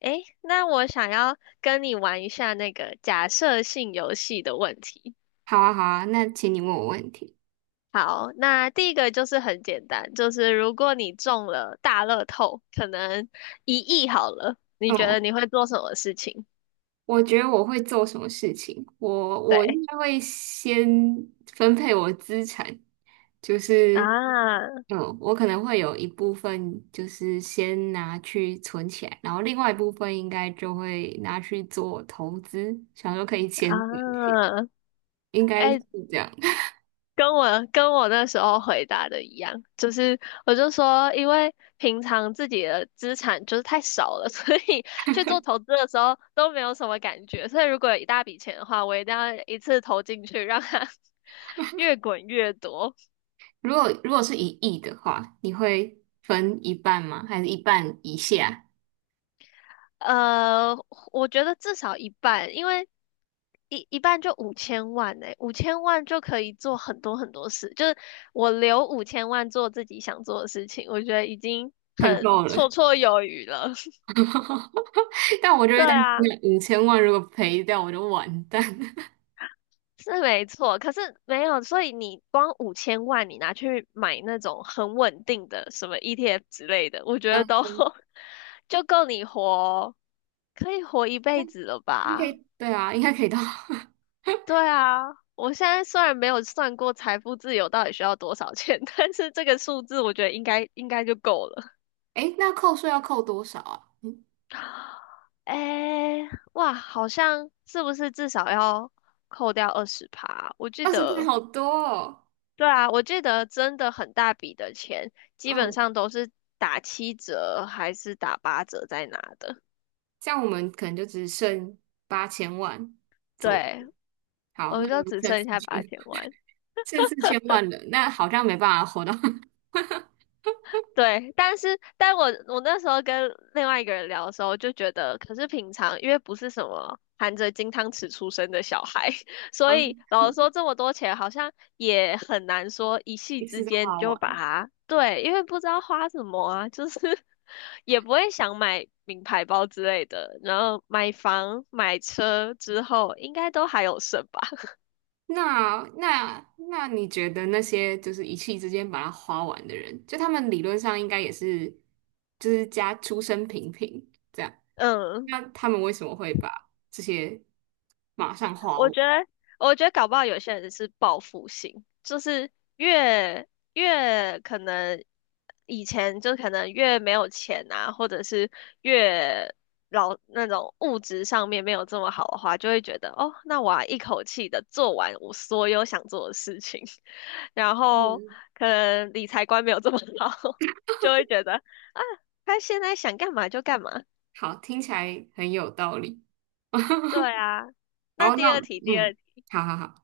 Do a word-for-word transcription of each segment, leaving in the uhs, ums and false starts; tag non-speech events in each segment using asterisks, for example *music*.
诶，那我想要跟你玩一下那个假设性游戏的问题。好啊，好啊，那请你问我问题。好，那第一个就是很简单，就是如果你中了大乐透，可能一亿好了，你觉哦，得你会做什么事情？我觉得我会做什么事情？我我对应该会先分配我资产，就是，啊嗯，我可能会有一部分就是先拿去存起来，然后另外一部分应该就会拿去做投资，想说可以钱滚钱，啊，应该是哎，这样。*laughs* 跟我跟我那时候回答的一样，就是我就说，因为平常自己的资产就是太少了，*laughs* 所以去做投资的时候都没有什么感觉。所以如果有一大笔钱的话，我一定要一次投进去，让它 *laughs* 越滚越多。如果如果是一亿的话，你会分一半吗？还是一半以下？呃，我觉得至少一半，因为一一半就五千万呢、五千万就可以做很多很多事。就是我留五千万做自己想做的事情，我觉得已经很很够了。绰绰有余了。*laughs* 但我就对会担心啊，五千万如果赔掉我就完蛋。*laughs* 是没错，可是没有，所以你光五千万，你拿去买那种很稳定的什么 E T F 之类的，我觉嗯，得都 *laughs* 就够你活，可以活一辈子了应该吧？可以，对啊，应该可以到。*laughs* 对啊，我现在虽然没有算过财富自由到底需要多少钱，*laughs* 但是这个数字我觉得应该应该就够了。哎那扣税要扣多少啊？嗯，诶，哇，好像是不是至少要扣掉二十趴？我记二十倍得好多哦。对啊，我记得真的很大笔的钱，基本嗯，上都是打七折还是打八折在拿的。这样我们可能就只剩八千万左对，右。好，我那们我就们只剩剩四下八千，千万。剩四千万了，那好像没办法活到，*laughs* 对，但是但我我那时候跟另外一个人聊的时候，就觉得，可是平常因为不是什么含着金汤匙出生的小孩，*laughs* 所以嗯，老实说这么多钱好像也很难说一夕一之次就间你花就完。把它，对，因为不知道花什么啊，就是 *laughs* 也不会想买名牌包之类的，然后买房买车之后应该都还有剩吧，那那那你觉得那些就是一气之间把它花完的人，就他们理论上应该也是，就是家出身平平这样，*laughs* 嗯。那他们为什么会把这些马上花我完？觉得，我觉得搞不好有些人是报复性，就是越越可能以前就可能越没有钱啊，或者是越老那种物质上面没有这么好的话，就会觉得哦，那我要一口气的做完我所有想做的事情，*laughs* 然后嗯，可能理财观没有这么好，*laughs* 就会觉得他现在想干嘛就干嘛。好，听起来很有道理。对 *laughs* 啊，然那后第那二题，第二嗯，题。好好好。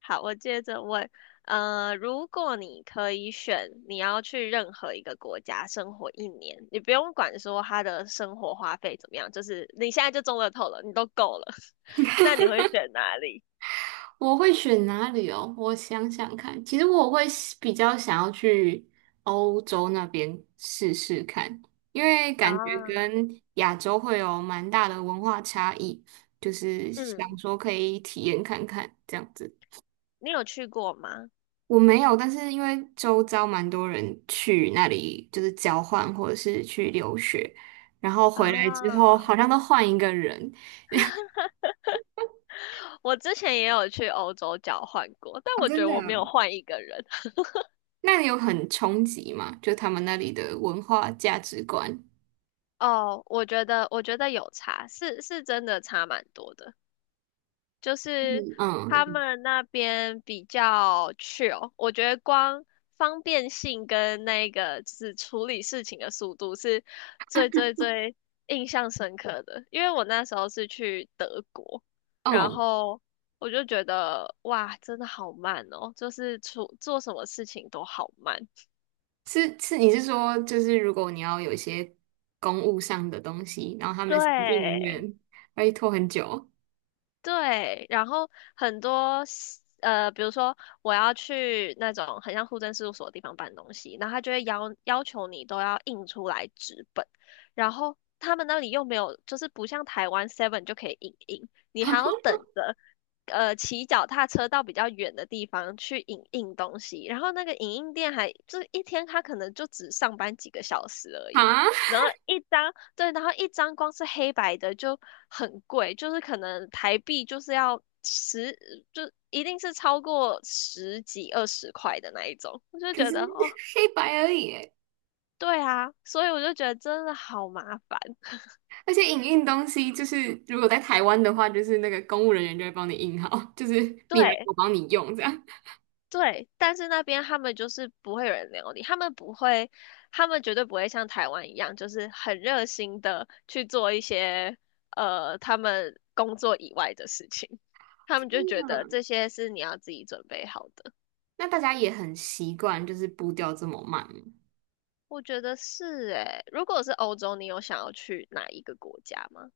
好，我接着问，呃，如果你可以选，你要去任何一个国家生活一年，你不用管说他的生活花费怎么样，就是你现在就中乐透了，你都够了，*laughs* 那你会选哪里我会选哪里哦？我想想看，其实我会喜比较想要去欧洲那边试试看，因为感觉啊？跟亚洲会有蛮大的文化差异，就是想嗯，说可以体验看看这样子。你有去过吗？我没有，但是因为周遭蛮多人去那里就是交换或者是去留学，然后回来之后啊，好像都换一个人。*laughs* 我之前也有去欧洲交换过，但哦，我觉真得的我没有啊换一个人。*laughs* 那里有很冲击吗？就他们那里的文化价值观。哦，我觉得，我觉得有差，是是真的差蛮多的。就是嗯他嗯，们那边比较 chill,我觉得光方便性跟那个就是处理事情的速度是最最最印象深刻的。因为我那时候是去德国，然嗯后我就觉得哇，真的好慢哦，就是处做什么事情都好慢。是是，你是说就是如果你要有一些公务上的东西，然后他们的行政人对，员会拖很久对，然后很多 s- 呃，比如说我要去那种很像户政事务所的地方办东西，然后他就会要要求你都要印出来纸本，然后他们那里又没有，就是不像台湾 Seven 就可以印印，你还要等着呃骑脚踏车到比较远的地方去影印东西，然后那个影印店还就是一天他可能就只上班几个小时而啊？已，然后一张。对，然后一张光是黑白的就很贵，就是可能台币就是要十，就一定是超过十几二十块的那一种。我就可觉是 得哦，*laughs* 黑白而已耶对啊，所以我就觉得真的好麻烦。*laughs* 而且影印东西就是如果在台湾的话，就是那个公务人员就会帮你印好，就是你来对我帮你用这样。对，但是那边他们就是不会有人聊你，他们不会，他们绝对不会像台湾一样，就是很热心的去做一些呃他们工作以外的事情。他们就觉得嗯，这些是你要自己准备好的。那大家也很习惯就是步调这么慢吗我觉得是诶，如果是欧洲，你有想要去哪一个国家吗？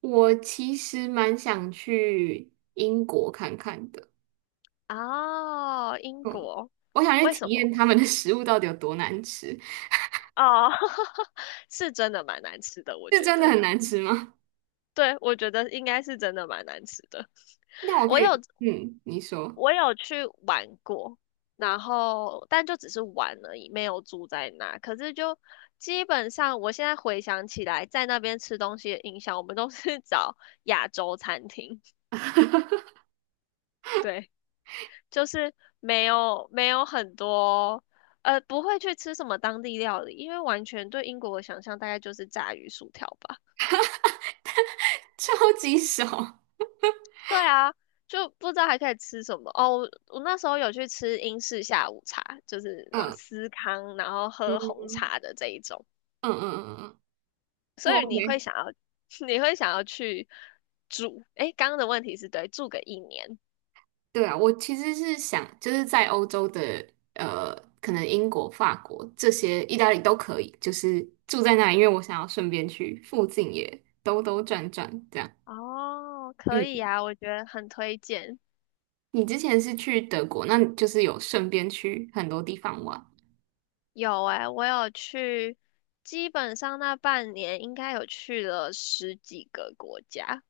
我其实蛮想去英国看看的，哦，英嗯，国，我想去为体什验么？他们的食物到底有多难吃。哦，*laughs* 是真的蛮难吃的，我是觉真的得。很难吃吗？对，我觉得应该是真的蛮难吃的。*laughs* 那我可我有以，嗯，你说，我有去玩过，然后但就只是玩而已，没有住在那。可是就基本上，我现在回想起来，在那边吃东西的印象，我们都是 *laughs* 找亚洲餐厅。对。就是没有没有很多，呃，不会去吃什么当地料理，因为完全对英国的想象大概就是炸鱼薯条吧。超级少，对啊，就不知道还可以吃什么哦。我我那时候有去吃英式下午茶，就是啊嗯司康，然后喝嗯红茶的这一种，嗯嗯嗯，嗯嗯不 所以你会 OK。想要 *laughs* 你会想要去住，诶，刚刚的问题是对，住个一年。对啊，我其实是想，就是在欧洲的，呃，可能英国、法国这些，意大利都可以，就是住在那里，因为我想要顺便去附近也兜兜转转这样。哦，可以嗯，啊，我觉得很推荐。你之前是去德国，那你就是有顺便去很多地方玩。有诶，我有去，基本上那半年应该有去了十几个国家，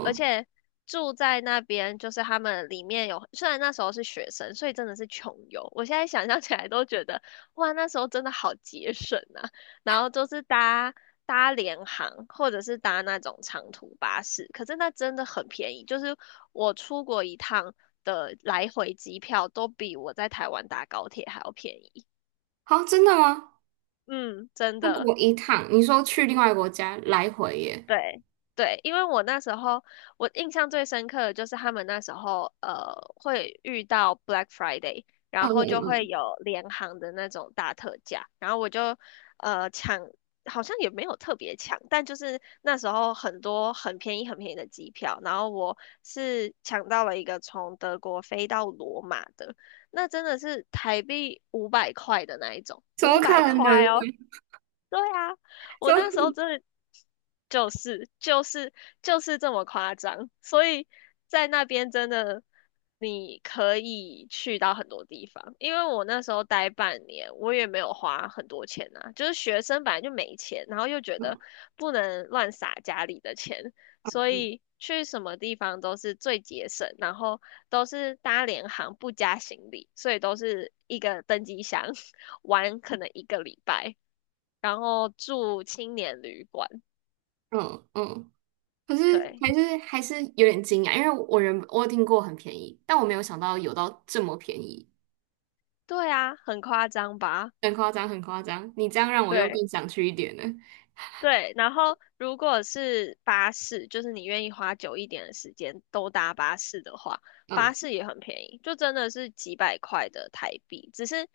而且住在那边，就是他们里面有，虽然那时候是学生，所以真的是穷游。我现在想象起来都觉得，哇，那时候真的好节省啊。然后都是搭搭联航，或者是搭那种长途巴士，可是那真的很便宜，就是我出国一趟的来回机票都比我在台湾搭高铁还要便宜。好，真的吗？嗯，真出的，国一趟，你说去另外一个国家来回耶？对对，因为我那时候我印象最深刻的就是他们那时候呃会遇到 Black Friday,嗯然后嗯就会嗯有联行的那种大特价，然后我就呃抢，好像也没有特别抢，但就是那时候很多很便宜很便宜的机票，然后我是抢到了一个从德国飞到罗马的，那真的是台币五百块的那一种，怎么五百可能？块哦。对啊，怎我么那时候可真的就是就是就是这么夸张，所以在那边真的你可以去到很多地方。因为我那时候待半年，我也没有花很多钱啊，就是学生本来就没钱，然后又觉得嗯不能乱撒家里的钱，所以去什么地方都是最节省，然后都是搭联航不加行李，所以都是一个登机箱 *laughs* 玩可能一个礼拜。然后住青年旅馆。嗯嗯，可是对，还是还是有点惊讶，因为我人我有听过很便宜，但我没有想到有到这么便宜，对啊，很夸张吧？很夸张，很夸张。你这样让我又对更想去一点了。对，然后如果是巴士，就是你愿意花久一点的时间都搭巴士的话，巴嗯士也很便宜，就真的是几百块的台币，只是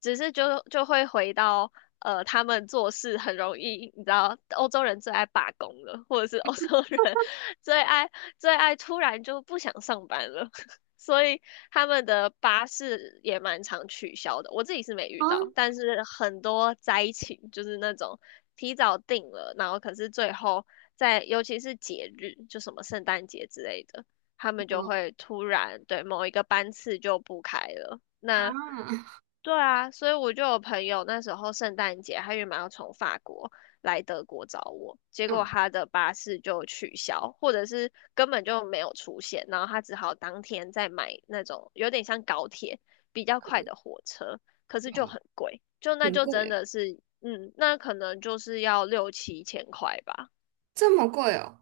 只是就就会回到呃，他们做事很容易，你知道，欧洲人最爱罢工了，或者是欧洲人 *laughs* 最爱最爱突然就不想上班了，*laughs* 所以他们的巴士也蛮常取消的，我自己是没遇到，啊但是很多灾情就是那种提早定了，然后可是最后在尤其是节日，就什么圣诞节之类的，他们就嗯会突然对某一个班次就不开了。那啊对啊，所以我就有朋友那时候圣诞节，他原本要从法国来德国找我，结果嗯他的巴士就取消，或者是根本就没有出现，然后他只好当天再买那种有点像高铁比较快的火车，可是就嗯，很贵，就那很就真贵，的是，嗯，那可能就是要六七千块吧，这么贵哦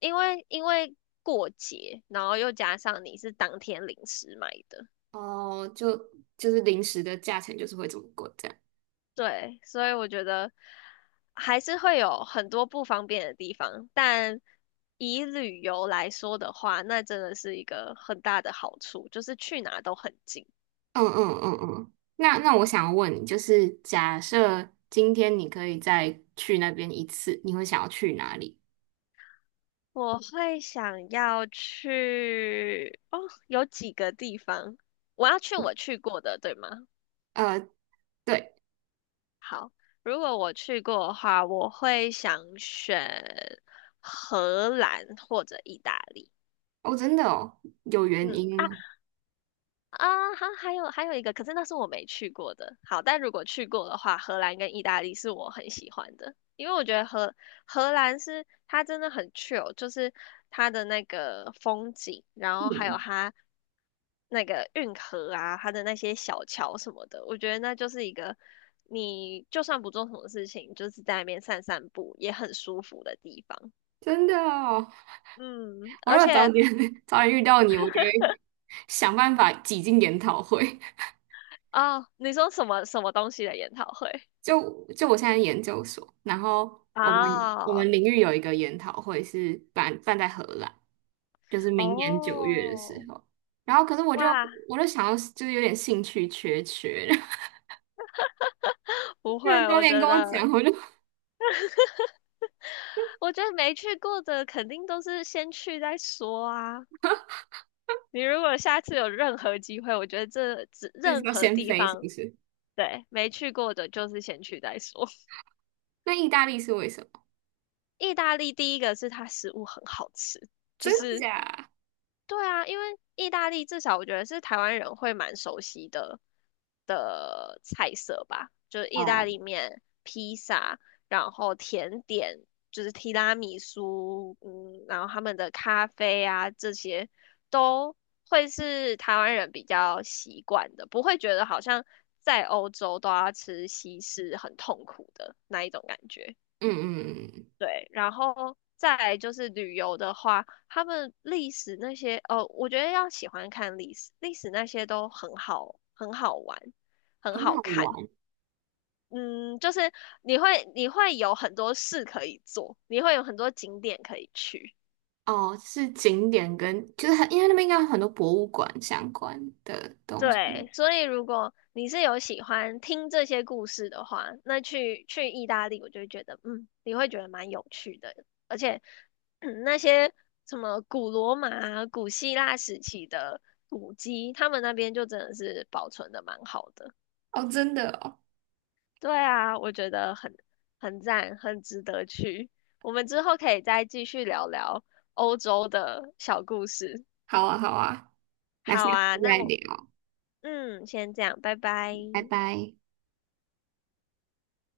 因为因为过节，然后又加上你是当天临时买的。哦，就就是零食的价钱就是会这么贵这样。对，所以我觉得还是会有很多不方便的地方，但以旅游来说的话，那真的是一个很大的好处，就是去哪都很近。嗯嗯嗯嗯，那那我想要问你，就是假设今天你可以再去那边一次，你会想要去哪里？我会想要去，哦，有几个地方，我要去我去过的，对吗？呃，对，好，如果我去过的话，我会想选荷兰或者意大利。哦，真的哦，有原嗯，因啊，吗？啊，还还有还有一个，可是那是我没去过的。好，但如果去过的话，荷兰跟意大利是我很喜欢的，因为我觉得荷荷兰是它真的很 chill,就是它的那个风景，然后还有嗯，它那个运河啊，它的那些小桥什么的，我觉得那就是一个你就算不做什么事情，就是在那边散散步也很舒服的地方。真的哦，嗯，我如而果早且点 *laughs* 早点遇到你，我就会想办法挤进研讨会。*laughs* 哦，你说什么什么东西的研讨会？*laughs* 就就我现在研究所，然后我们我哦们领域有一个研讨会是办办在荷兰，就是明年九月的时哦，候。然后可是我就哇，我就想要就是有点兴趣缺缺，*laughs* *laughs* 不会，就是早我点觉跟我得，讲，我就我觉得没去过的肯定都是先去再说啊。你如果下次有任何机会，我觉得这只就是任要何先地飞，是不方，是？对，没去过的就是先去再说。*laughs* 那意大利是为什么？意大利第一个是它食物很好吃，就真是假？对啊，因为意大利至少我觉得是台湾人会蛮熟悉的的菜色吧，就是意大哦，利面、披萨，然后甜点就是提拉米苏，嗯，然后他们的咖啡啊这些都会是台湾人比较习惯的，不会觉得好像在欧洲都要吃西式很痛苦的那一种感觉。嗯嗯，嗯对，然后再来就是旅游的话，他们历史那些，哦，我觉得要喜欢看历史，历史那些都很好，很好玩，很很好好看。玩。嗯，就是你会你会有很多事可以做，你会有很多景点可以去。哦，是景点跟就是很，因为那边应该有很多博物馆相关的东西。对，所以如果你是有喜欢听这些故事的话，那去去意大利，我就会觉得，嗯，你会觉得蛮有趣的，而且，嗯那些什么古罗马啊古希腊时期的古迹，他们那边就真的是保存的蛮好的。哦，真的哦，对啊，我觉得很很赞，很值得去。我们之后可以再继续聊聊欧洲的小故事。好啊，好啊，那好下次啊，那再我，聊，嗯，先这样，拜拜。拜拜。